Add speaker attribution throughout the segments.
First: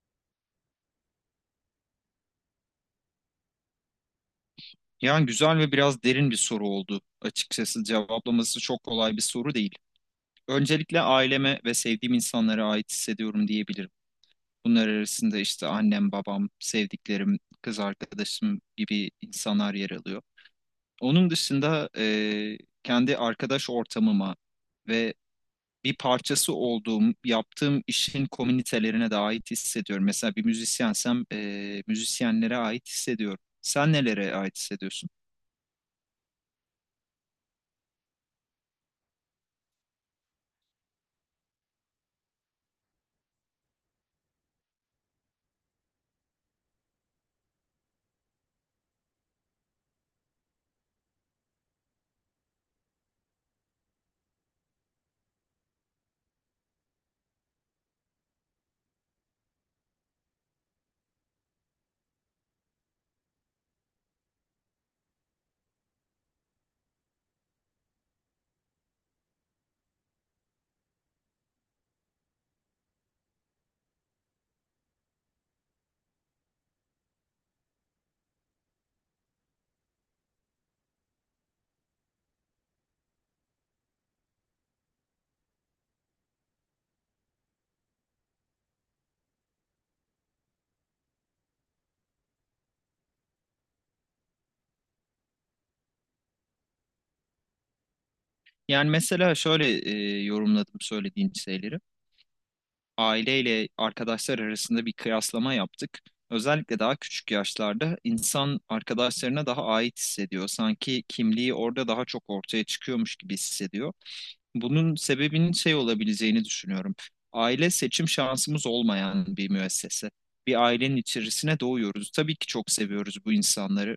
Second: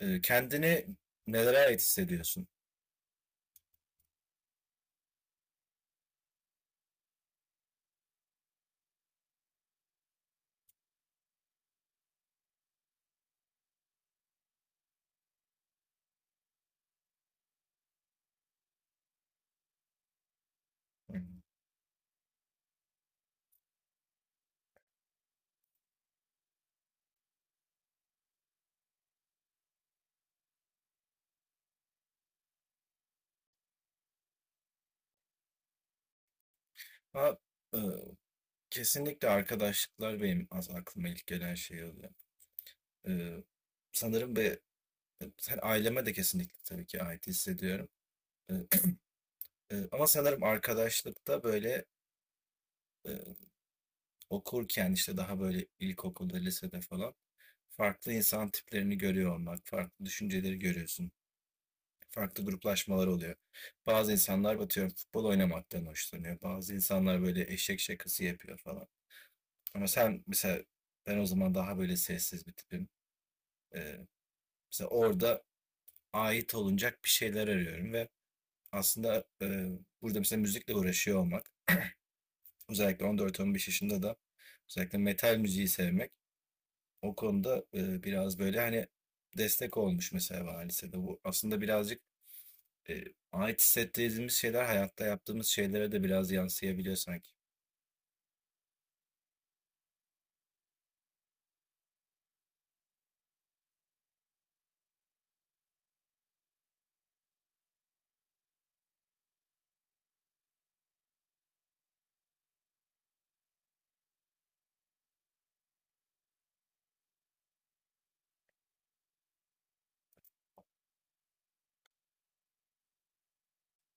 Speaker 1: Kendini nelere ait hissediyorsun?
Speaker 2: Yani güzel ve biraz derin bir soru oldu açıkçası. Cevaplaması çok kolay bir soru değil. Öncelikle aileme ve sevdiğim insanlara ait hissediyorum diyebilirim. Bunlar arasında işte annem, babam, sevdiklerim, kız arkadaşım gibi insanlar yer alıyor. Onun dışında kendi arkadaş ortamıma ve bir parçası olduğum, yaptığım işin komünitelerine de ait hissediyorum. Mesela bir müzisyensem müzisyenlere ait hissediyorum. Sen nelere ait hissediyorsun?
Speaker 1: Ama e, kesinlikle arkadaşlıklar benim az aklıma ilk gelen şey oluyor. E, Sanırım ve sen aileme de kesinlikle tabii ki ait hissediyorum. E, Ama sanırım arkadaşlıkta böyle e, okurken işte daha böyle ilkokulda, lisede falan farklı insan tiplerini görüyor olmak, farklı düşünceleri görüyorsun. Farklı gruplaşmalar oluyor. Bazı insanlar atıyorum futbol oynamaktan hoşlanıyor. Bazı insanlar böyle eşek şakası yapıyor falan. Ama sen mesela ben o zaman daha böyle sessiz bir tipim. Ee, Mesela orada ait olunacak bir şeyler arıyorum ve aslında burada mesela müzikle uğraşıyor olmak özellikle 14-15 yaşında da özellikle metal müziği sevmek o konuda biraz böyle hani destek olmuş mesela bana lisede. Bu aslında birazcık e, ait hissettiğimiz şeyler hayatta yaptığımız şeylere de biraz yansıyabiliyor sanki.
Speaker 2: Yani mesela şöyle yorumladım söylediğin şeyleri. Aileyle arkadaşlar arasında bir kıyaslama yaptık. Özellikle daha küçük yaşlarda insan arkadaşlarına daha ait hissediyor. Sanki kimliği orada daha çok ortaya çıkıyormuş gibi hissediyor. Bunun sebebinin şey olabileceğini düşünüyorum. Aile seçim şansımız olmayan bir müessese. Bir ailenin içerisine doğuyoruz. Tabii ki çok seviyoruz bu insanları.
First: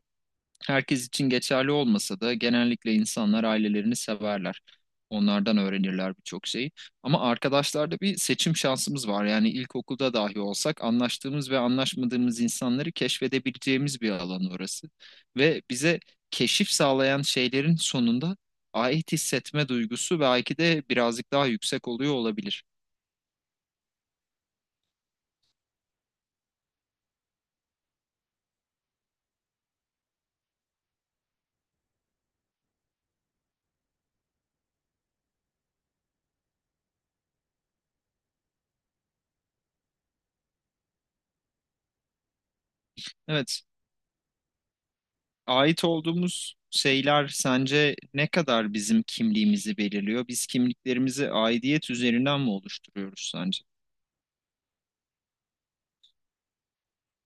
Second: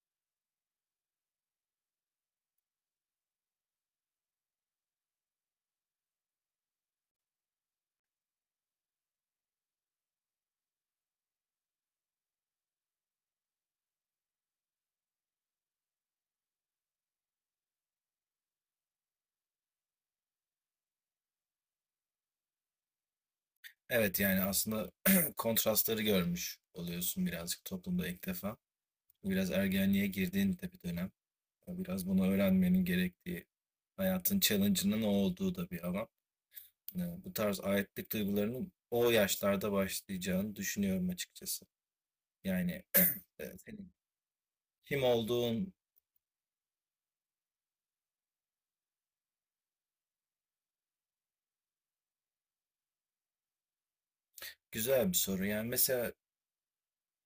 Speaker 2: Herkes için geçerli olmasa da genellikle insanlar ailelerini severler. Onlardan öğrenirler birçok şeyi. Ama arkadaşlarda bir seçim şansımız var. Yani ilkokulda dahi olsak anlaştığımız ve anlaşmadığımız insanları keşfedebileceğimiz bir alan orası. Ve bize keşif sağlayan şeylerin sonunda ait hissetme duygusu belki de birazcık daha yüksek oluyor olabilir.
Speaker 1: Evet yani aslında kontrastları görmüş oluyorsun birazcık toplumda ilk defa. Biraz ergenliğe girdiğin de bir dönem. Biraz bunu öğrenmenin gerektiği, hayatın challenge'ının o olduğu da bir alan. Yani bu tarz aitlik duygularının o yaşlarda başlayacağını düşünüyorum açıkçası. Yani
Speaker 2: Evet,
Speaker 1: senin kim olduğun
Speaker 2: ait olduğumuz şeyler sence ne kadar bizim kimliğimizi belirliyor? Biz kimliklerimizi aidiyet üzerinden mi oluşturuyoruz sence?
Speaker 1: güzel bir soru. Yani mesela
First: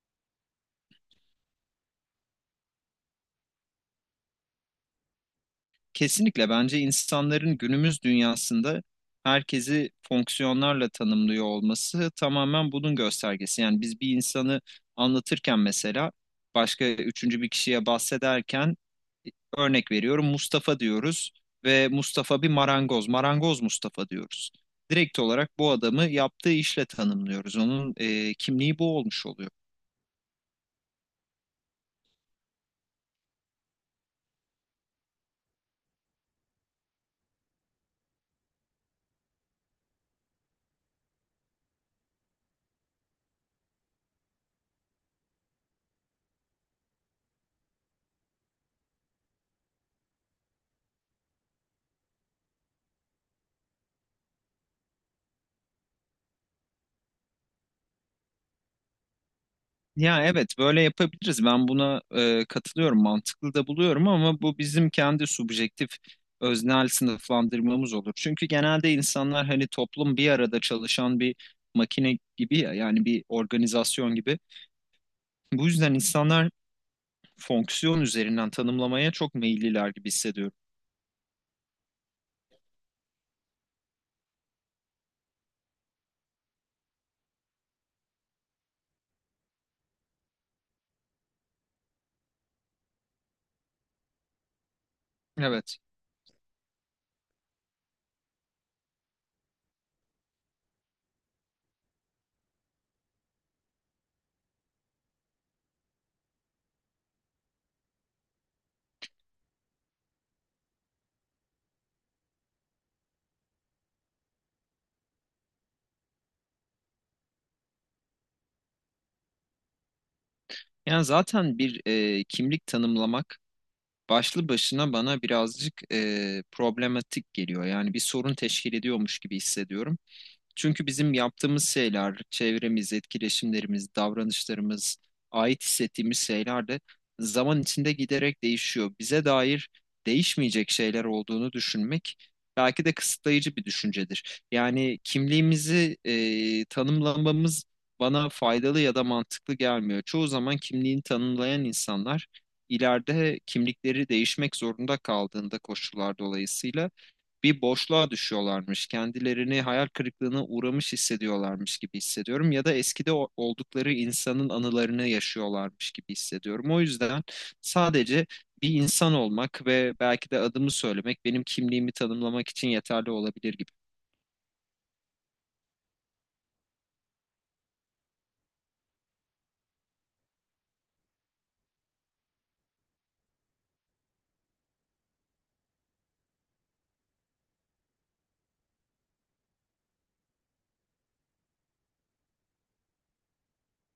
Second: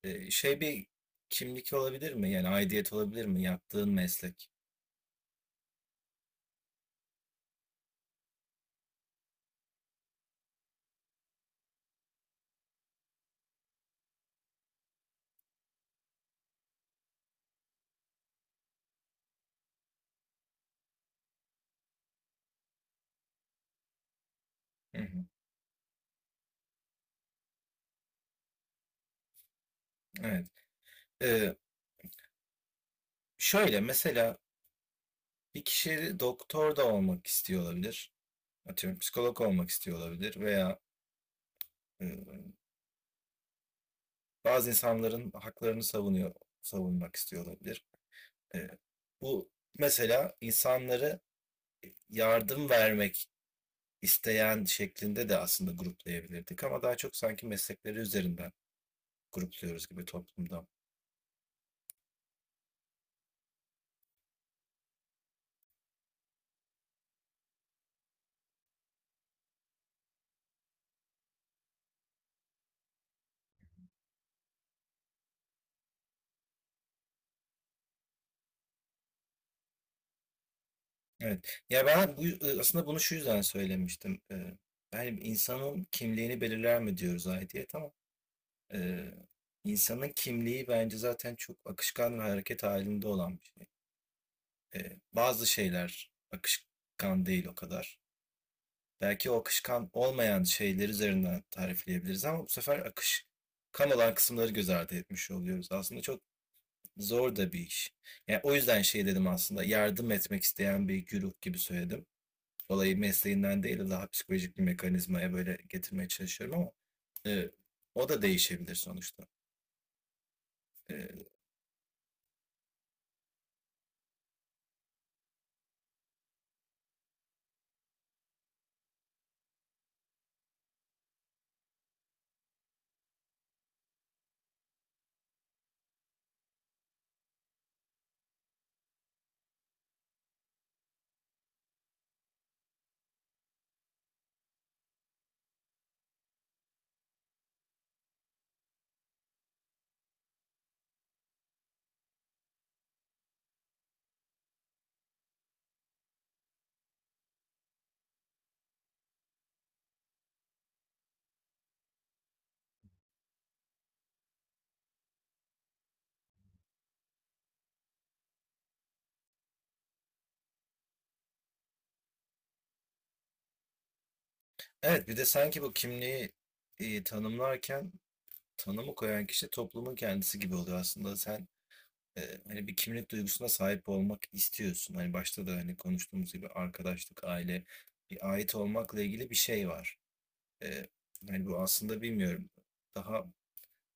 Speaker 1: Şey bir kimlik olabilir mi? Yani aidiyet olabilir mi yaptığın meslek?
Speaker 2: Kesinlikle bence insanların günümüz dünyasında herkesi fonksiyonlarla tanımlıyor olması tamamen bunun göstergesi. Yani biz bir insanı anlatırken mesela başka üçüncü bir kişiye bahsederken e, örnek veriyorum Mustafa diyoruz ve Mustafa bir marangoz, marangoz Mustafa diyoruz.
Speaker 1: Hı
Speaker 2: Direkt
Speaker 1: hı,
Speaker 2: olarak bu adamı yaptığı işle tanımlıyoruz. Onun kimliği bu olmuş oluyor.
Speaker 1: evet. Eee, Şöyle mesela bir kişi doktor da olmak istiyor olabilir. Atıyorum psikolog olmak istiyor olabilir veya, eee, bazı insanların haklarını savunmak istiyor olabilir. Eee, Bu mesela insanları yardım vermek isteyen şeklinde de aslında gruplayabilirdik ama daha çok sanki meslekleri üzerinden grupluyoruz gibi
Speaker 2: Ya evet
Speaker 1: toplumda.
Speaker 2: böyle yapabiliriz. Ben buna katılıyorum, mantıklı da buluyorum ama bu bizim kendi subjektif öznel sınıflandırmamız olur. Çünkü genelde insanlar hani toplum bir arada çalışan bir makine gibi ya yani bir organizasyon gibi. Bu yüzden insanlar fonksiyon üzerinden tanımlamaya çok meyilliler gibi hissediyorum.
Speaker 1: Evet. Ya ben bu, aslında bunu şu yüzden söylemiştim. Yani insanın kimliğini belirler mi diyoruz aidiyet ama e, insanın kimliği bence zaten çok akışkan ve hareket halinde olan bir şey. Bazı
Speaker 2: Evet.
Speaker 1: şeyler akışkan değil o kadar. Belki o akışkan olmayan şeyler üzerinden tarifleyebiliriz ama bu sefer akışkan olan kısımları göz ardı etmiş oluyoruz. Aslında çok zor da bir iş. Yani o yüzden şey dedim aslında yardım etmek isteyen bir güruh gibi söyledim. Olayı mesleğinden değil daha psikolojik bir mekanizmaya böyle getirmeye çalışıyorum ama e, o da değişebilir sonuçta.
Speaker 2: Yani
Speaker 1: E,
Speaker 2: zaten bir kimlik tanımlamak başlı başına bana birazcık problematik geliyor. Yani bir sorun teşkil ediyormuş gibi hissediyorum. Çünkü bizim yaptığımız şeyler, çevremiz, etkileşimlerimiz, davranışlarımız, ait hissettiğimiz şeyler de zaman içinde giderek değişiyor. Bize dair değişmeyecek şeyler olduğunu düşünmek belki de kısıtlayıcı bir düşüncedir. Yani kimliğimizi tanımlamamız bana faydalı ya da mantıklı gelmiyor. Çoğu zaman kimliğini tanımlayan insanlar ileride kimlikleri değişmek zorunda kaldığında koşullar dolayısıyla bir boşluğa düşüyorlarmış. Kendilerini hayal kırıklığına uğramış hissediyorlarmış gibi hissediyorum ya da eskide oldukları insanın anılarını yaşıyorlarmış gibi hissediyorum. O yüzden sadece bir insan olmak ve belki de adımı söylemek benim kimliğimi tanımlamak için yeterli olabilir gibi.
Speaker 1: evet bir de sanki bu kimliği tanımlarken tanımı koyan kişi toplumun kendisi gibi oluyor aslında. Sen e, hani bir kimlik duygusuna sahip olmak istiyorsun. Hani başta da hani konuştuğumuz gibi arkadaşlık, aile, bir ait olmakla ilgili bir şey var. E, Hani bu aslında bilmiyorum. Daha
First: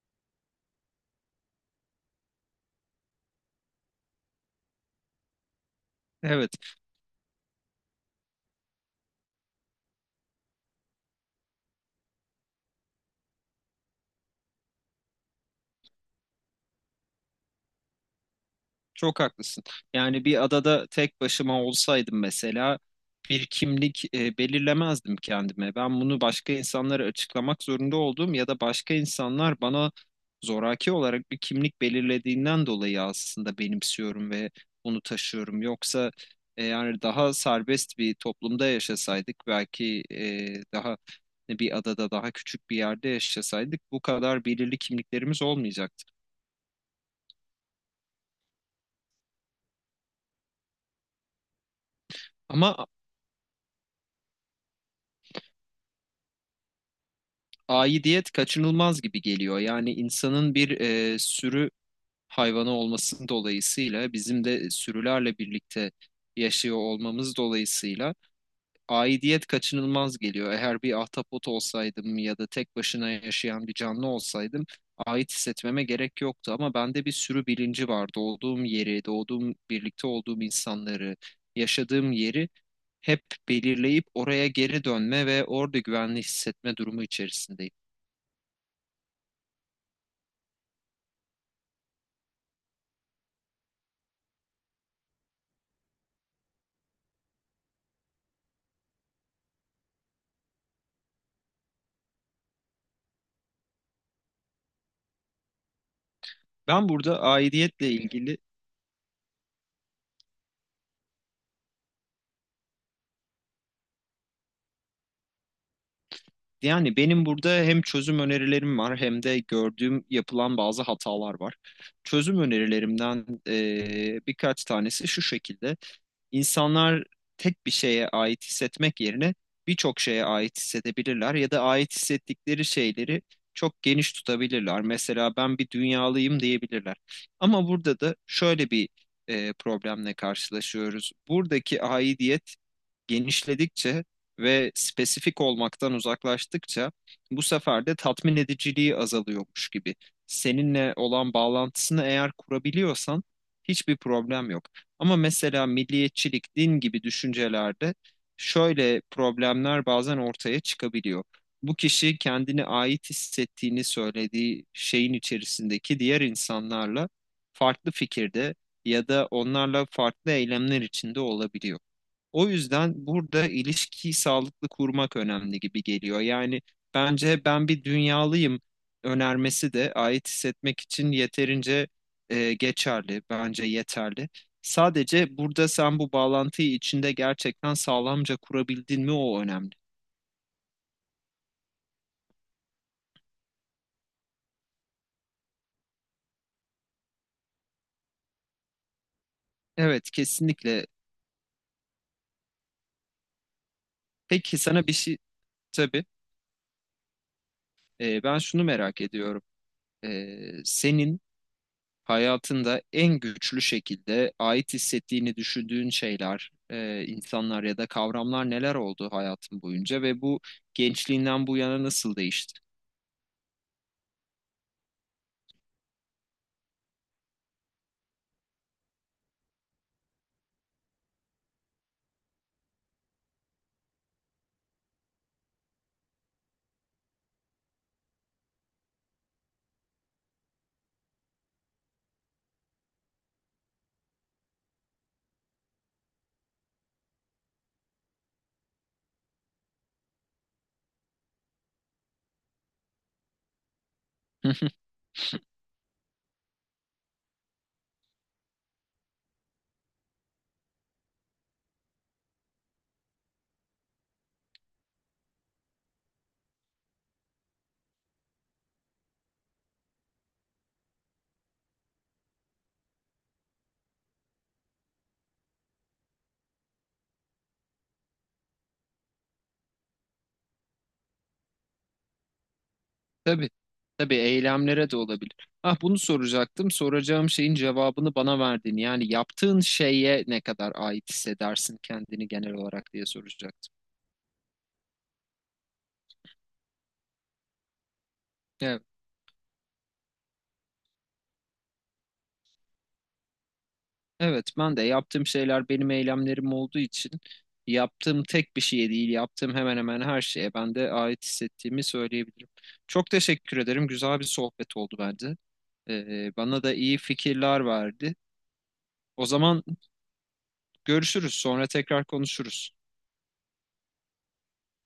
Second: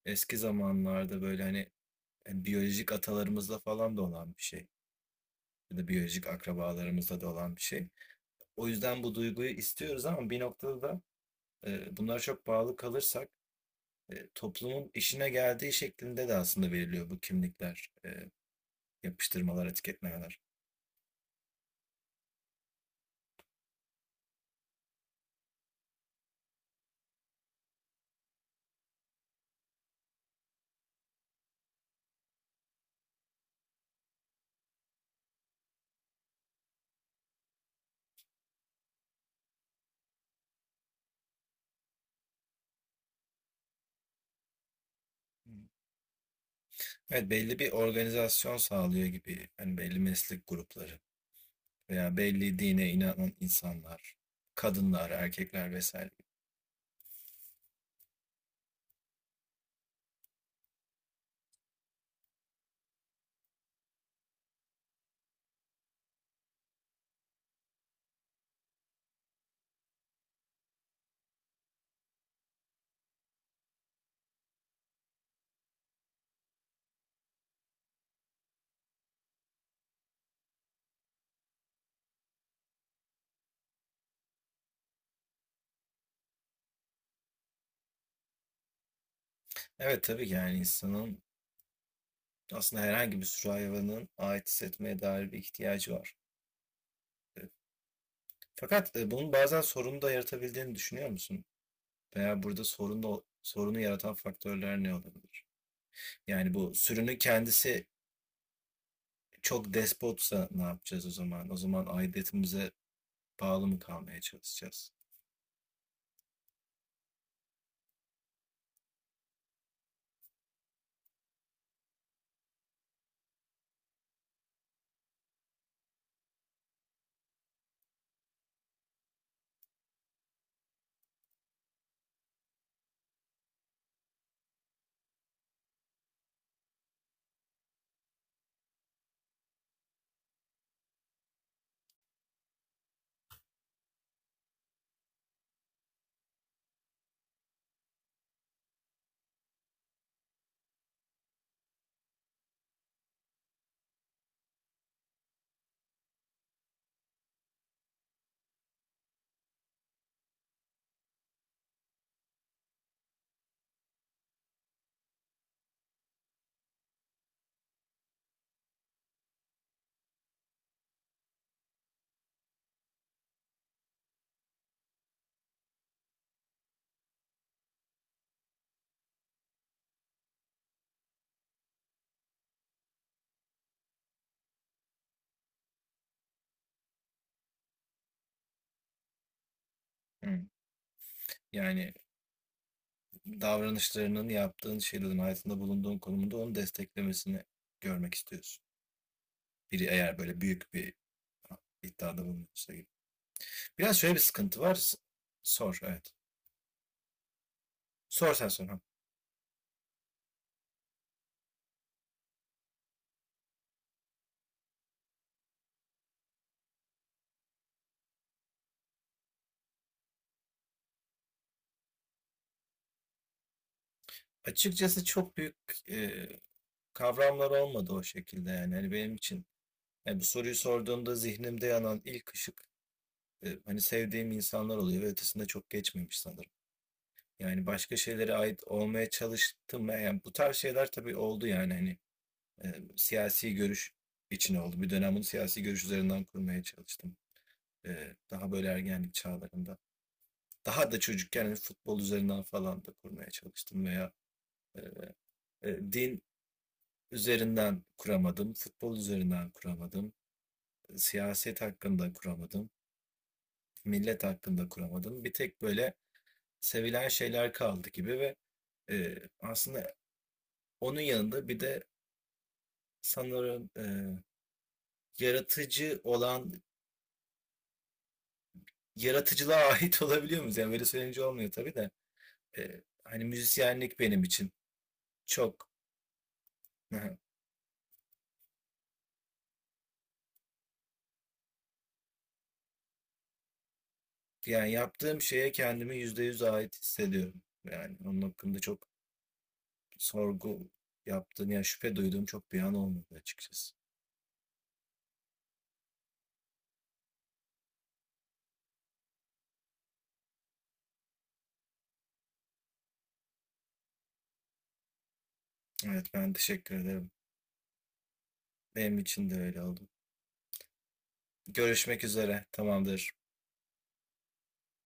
Speaker 1: eski zamanlarda böyle hani biyolojik atalarımızla falan da olan bir şey. Ya da biyolojik
Speaker 2: Evet.
Speaker 1: akrabalarımızda da olan bir şey. O yüzden bu duyguyu istiyoruz ama bir noktada da bunlara çok bağlı kalırsak toplumun işine geldiği şeklinde de aslında veriliyor bu kimlikler,
Speaker 2: Çok haklısın.
Speaker 1: yapıştırmalar,
Speaker 2: Yani
Speaker 1: etiketlemeler.
Speaker 2: bir adada tek başıma olsaydım mesela bir kimlik belirlemezdim kendime. Ben bunu başka insanlara açıklamak zorunda olduğum ya da başka insanlar bana zoraki olarak bir kimlik belirlediğinden dolayı aslında benimsiyorum ve bunu taşıyorum. Yoksa yani daha serbest bir toplumda yaşasaydık belki daha bir adada daha küçük bir yerde yaşasaydık bu kadar belirli kimliklerimiz olmayacaktı.
Speaker 1: Evet belli bir organizasyon sağlıyor gibi. Hani belli meslek grupları veya belli
Speaker 2: Ama
Speaker 1: dine inanan insanlar, kadınlar, erkekler vesaire.
Speaker 2: aidiyet kaçınılmaz gibi geliyor. Yani insanın bir sürü hayvanı olması dolayısıyla bizim de sürülerle birlikte yaşıyor olmamız dolayısıyla aidiyet kaçınılmaz geliyor. Eğer bir ahtapot olsaydım ya da tek başına yaşayan bir canlı olsaydım ait hissetmeme gerek yoktu ama bende bir sürü bilinci var. Doğduğum yeri, doğduğum birlikte olduğum insanları, yaşadığım yeri hep belirleyip oraya geri dönme ve orada güvenli hissetme durumu içerisindeyim.
Speaker 1: Evet tabii ki yani insanın aslında herhangi bir sürü hayvanın ait hissetmeye dair bir ihtiyacı var. Ee, Fakat bunun bazen sorunu da yaratabildiğini düşünüyor musun? Veya burada sorunu yaratan faktörler ne olabilir? Yani bu
Speaker 2: Ben
Speaker 1: sürünün
Speaker 2: burada
Speaker 1: kendisi
Speaker 2: aidiyetle ilgili
Speaker 1: çok despotsa ne yapacağız o zaman? O zaman aidiyetimize bağlı mı kalmaya çalışacağız?
Speaker 2: yani benim burada hem çözüm önerilerim var hem de gördüğüm yapılan bazı hatalar var. Çözüm önerilerimden birkaç tanesi şu şekilde. İnsanlar tek bir şeye ait hissetmek yerine birçok şeye ait hissedebilirler ya da ait hissettikleri şeyleri çok geniş tutabilirler. Mesela ben bir dünyalıyım diyebilirler. Ama burada da şöyle bir problemle karşılaşıyoruz. Buradaki aidiyet genişledikçe ve spesifik olmaktan uzaklaştıkça bu sefer de tatmin ediciliği azalıyormuş gibi. Seninle olan bağlantısını eğer kurabiliyorsan hiçbir problem yok. Ama mesela milliyetçilik, din gibi düşüncelerde şöyle problemler bazen ortaya çıkabiliyor. Bu kişi kendini ait hissettiğini söylediği şeyin içerisindeki diğer insanlarla farklı fikirde ya da onlarla farklı eylemler içinde olabiliyor. O yüzden burada ilişkiyi sağlıklı kurmak önemli gibi geliyor. Yani bence ben bir dünyalıyım önermesi de ait hissetmek için yeterince geçerli, bence yeterli. Sadece burada sen bu bağlantıyı içinde gerçekten sağlamca kurabildin mi o önemli.
Speaker 1: Hı. Yani davranışlarının, yaptığın şeylerin, hayatında bulunduğun konumunda onu desteklemesini görmek istiyorsun. Biri
Speaker 2: Evet,
Speaker 1: eğer böyle büyük
Speaker 2: kesinlikle.
Speaker 1: bir iddiada bulunuyorsa gibi. Biraz şöyle bir
Speaker 2: Peki
Speaker 1: sıkıntı var.
Speaker 2: sana bir şey
Speaker 1: Sor,
Speaker 2: tabii
Speaker 1: evet. Sor
Speaker 2: ben
Speaker 1: sen
Speaker 2: şunu
Speaker 1: sonra.
Speaker 2: merak ediyorum. Senin hayatında en güçlü şekilde ait hissettiğini düşündüğün şeyler, insanlar ya da kavramlar neler oldu hayatın boyunca ve bu gençliğinden bu yana nasıl değişti?
Speaker 1: Açıkçası çok büyük e, kavramlar olmadı o şekilde yani. Hani benim için yani bu soruyu sorduğumda zihnimde yanan ilk ışık hani sevdiğim insanlar oluyor ve ötesinde çok geçmemiş sanırım. Yani başka şeylere ait olmaya çalıştım. Yani bu tarz şeyler tabii oldu yani hani siyasi görüş için oldu. Bir dönem bunu siyasi görüş üzerinden kurmaya çalıştım. Daha böyle ergenlik çağlarında. Daha da çocukken hani futbol üzerinden falan da kurmaya çalıştım veya e, din üzerinden kuramadım, futbol üzerinden kuramadım. Siyaset hakkında kuramadım, millet hakkında kuramadım. Bir tek böyle sevilen şeyler kaldı gibi ve aslında onun yanında bir de sanırım yaratıcı olan yaratıcılığa ait olabiliyor muyuz? Yani böyle söyleyince olmuyor tabii de. Hani
Speaker 2: Tabii,
Speaker 1: müzisyenlik
Speaker 2: tabii
Speaker 1: benim için
Speaker 2: eylemlere de olabilir.
Speaker 1: çok
Speaker 2: Ah bunu soracaktım. Soracağım şeyin cevabını bana verdin. Yani yaptığın şeye ne kadar ait hissedersin kendini genel olarak diye soracaktım.
Speaker 1: yani yaptığım şeye kendimi %100 ait hissediyorum. Yani onun hakkında
Speaker 2: Evet.
Speaker 1: çok sorgu yaptığım ya şüphe duyduğum çok bir an olmadı açıkçası.
Speaker 2: Evet, ben de yaptığım şeyler benim eylemlerim olduğu için yaptığım tek bir şeye değil, yaptığım hemen hemen her şeye ben de ait hissettiğimi söyleyebilirim. Çok teşekkür ederim. Güzel bir sohbet oldu bence.
Speaker 1: Evet ben
Speaker 2: Bana da
Speaker 1: teşekkür
Speaker 2: iyi
Speaker 1: ederim.
Speaker 2: fikirler verdi.
Speaker 1: Benim
Speaker 2: O
Speaker 1: için de öyle
Speaker 2: zaman
Speaker 1: oldu.
Speaker 2: görüşürüz, sonra
Speaker 1: Görüşmek
Speaker 2: tekrar
Speaker 1: üzere.
Speaker 2: konuşuruz.
Speaker 1: Tamamdır.